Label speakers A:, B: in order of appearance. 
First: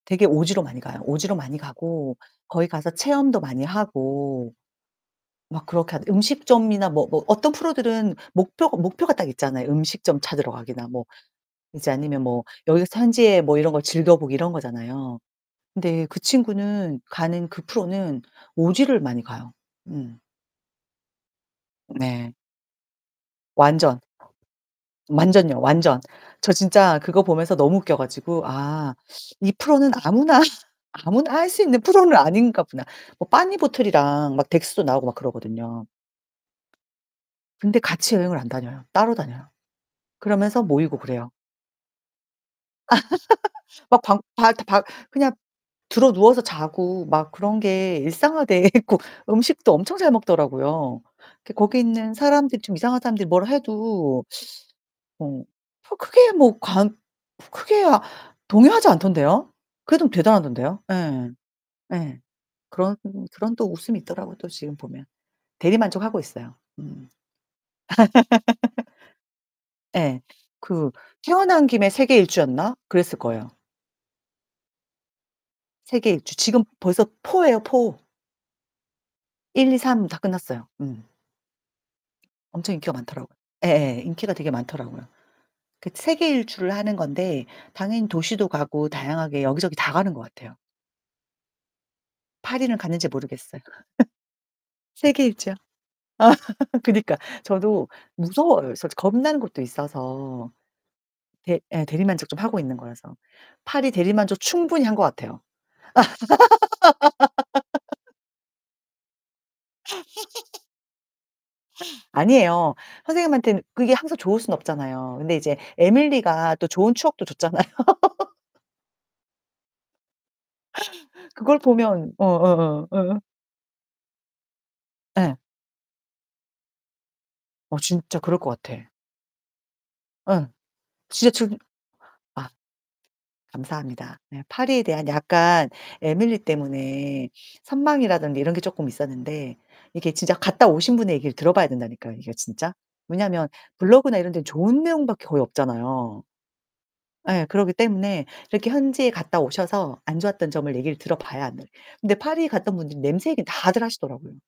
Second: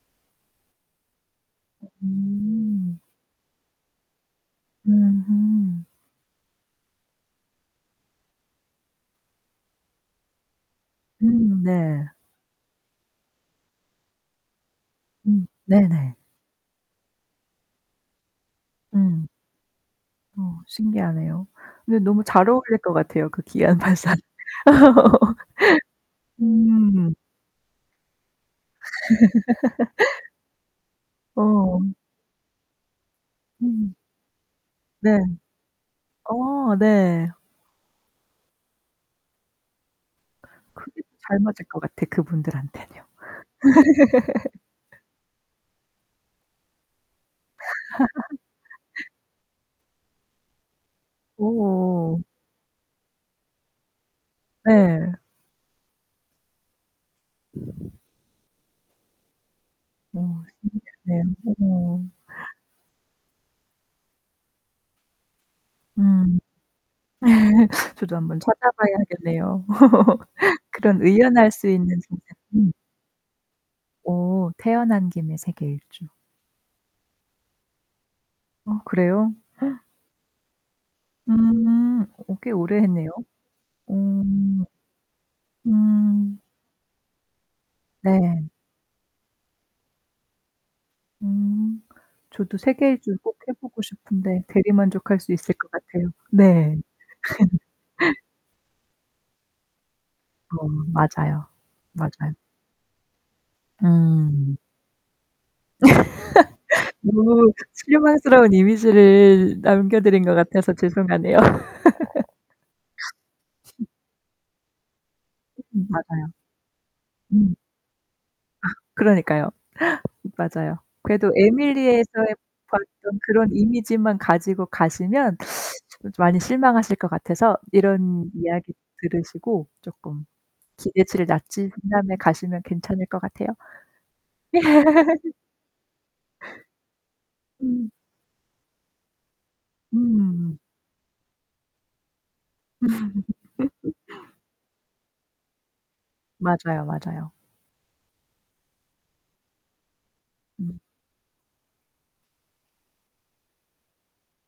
A: 되게 오지로 많이 가요. 오지로 많이 가고 거기 가서
B: 음.
A: 체험도 많이 하고.
B: 음.
A: 막
B: 음.
A: 그렇게 하 음식점이나 뭐, 뭐 어떤 프로들은 목표가, 목표가 딱 있잖아요. 음식점 찾으러 가기나 뭐
B: 음
A: 이제
B: 네.
A: 아니면 뭐 여기서 현지에 뭐 이런 거 즐겨 보기 이런 거잖아요.
B: 음
A: 근데
B: 네네.
A: 그 친구는 가는 그 프로는 오지를 많이
B: 음.
A: 가요. 음.
B: 어 신기하네요. 근데 너무
A: 네.
B: 잘 어울릴 것 같아요. 그 귀한
A: 완전.
B: 발상.
A: 완전요 완전. 저 진짜
B: 음.
A: 그거 보면서 너무 웃겨 가지고 아 이 프로는 아무나 아무나 할 수 있는
B: 어.
A: 프로는 아닌가 보다. 뭐
B: 음.
A: 빠니보틀이랑 막 덱스도 나오고 막
B: 네.
A: 그러거든요.
B: 어 네.
A: 근데 같이 여행을 안 다녀요. 따로 다녀요. 그러면서 모이고
B: 그게
A: 그래요.
B: 잘 맞을 것 같아. 그분들한테는요.
A: 막 방 발다박 그냥 드러누워서 자고 막 그런 게 일상화 돼 있고 음식도 엄청 잘 먹더라고요. 그 거기 있는
B: 어.
A: 사람들이 좀 이상한 사람들이 뭘 해도
B: 네.
A: 어 뭐 크게 뭐 관 크게 동요하지 않던데요? 그래도
B: 어
A: 대단하던데요? 예.
B: 신기하네요 오오.
A: 예. 그런 그런 또 웃음이 있더라고 또 지금 보면. 대리만족하고
B: 음.
A: 있어요. 음.
B: 저도 한번 찾아봐야겠네요.
A: 예. 그
B: 그런 의연할
A: 태어난
B: 수
A: 김에
B: 있는 진짜 음.
A: 세계일주였나 그랬을 거예요.
B: 오, 태어난 김에 세계일주.
A: 세계일주 지금 벌써 4 예요 4.
B: 어 그래요?
A: 일 이 삼 다 끝났어요. 음.
B: 음 어 꽤
A: 엄청
B: 오래
A: 인기가
B: 했네요.
A: 많더라고요.
B: 어.
A: 예예. 인기가 되게 많더라고요. 그
B: 음.
A: 세계일주를 하는 건데 당연히 도시도
B: 네.
A: 가고 다양하게 여기저기 다 가는 것 같아요.
B: 음. 저도
A: 파리는 갔는지
B: 세계일주를 꼭 해
A: 모르겠어요.
B: 보고 싶은데 대리만족할 수 있을
A: 세계일주요.
B: 것 같아요. 네.
A: 그니까 저도 무서워요. 솔직히 겁나는 곳도 있어서.
B: 어 맞아요.
A: 대 예 대리만족
B: 맞아요.
A: 좀 하고 있는 거라서. 파리 대리만족
B: 음.
A: 충분히 한 것 같아요.
B: 너무 실망스러운 이미지를 남겨 드린 것 같아서 죄송하네요.
A: 아니에요. 선생님한테는 그게 항상 좋을 순 없잖아요. 근데 이제
B: 음음 맞아요.
A: 에밀리가 또 좋은 추억도
B: 음.
A: 줬잖아요.
B: 아 그러니까요. 맞아요. 그래도
A: 그걸 보면 어
B: 에밀리에서의
A: 어 어
B: 봤던
A: 어.
B: 그런 이미지만 가지고 가시면
A: 예.
B: 좀 많이 실망하실 것 같아서
A: 어 진짜
B: 이런
A: 그럴 것
B: 이야기를
A: 같아.
B: 들으시고 쪼끔
A: 어
B: 기대치를
A: 지하철
B: 낮추신 다음에
A: 아.
B: 가시면 괜찮을 것 같아요.
A: 감사합니다. 네 파리에 대한 약간 에밀리 때문에
B: 음.
A: 선망이라든지 이런 게 쪼끔 있었는데 이게 진짜
B: 음.
A: 갔다 오신 분의 얘기를 들어 봐야 된다니까요, 이게 진짜. 왜냐면 블로그나 이런 데는 좋은 내용밖에 거의 없잖아요.
B: 맞아요, 맞아요.
A: 예 그러기 때문에 이렇게 현지에 갔다 오셔서 안 좋았던 점을
B: 음.
A: 얘기를 들어 봐야 안 돼. 근데 파리에 갔던 분들은 냄새 얘기는 다들 하시더라고요.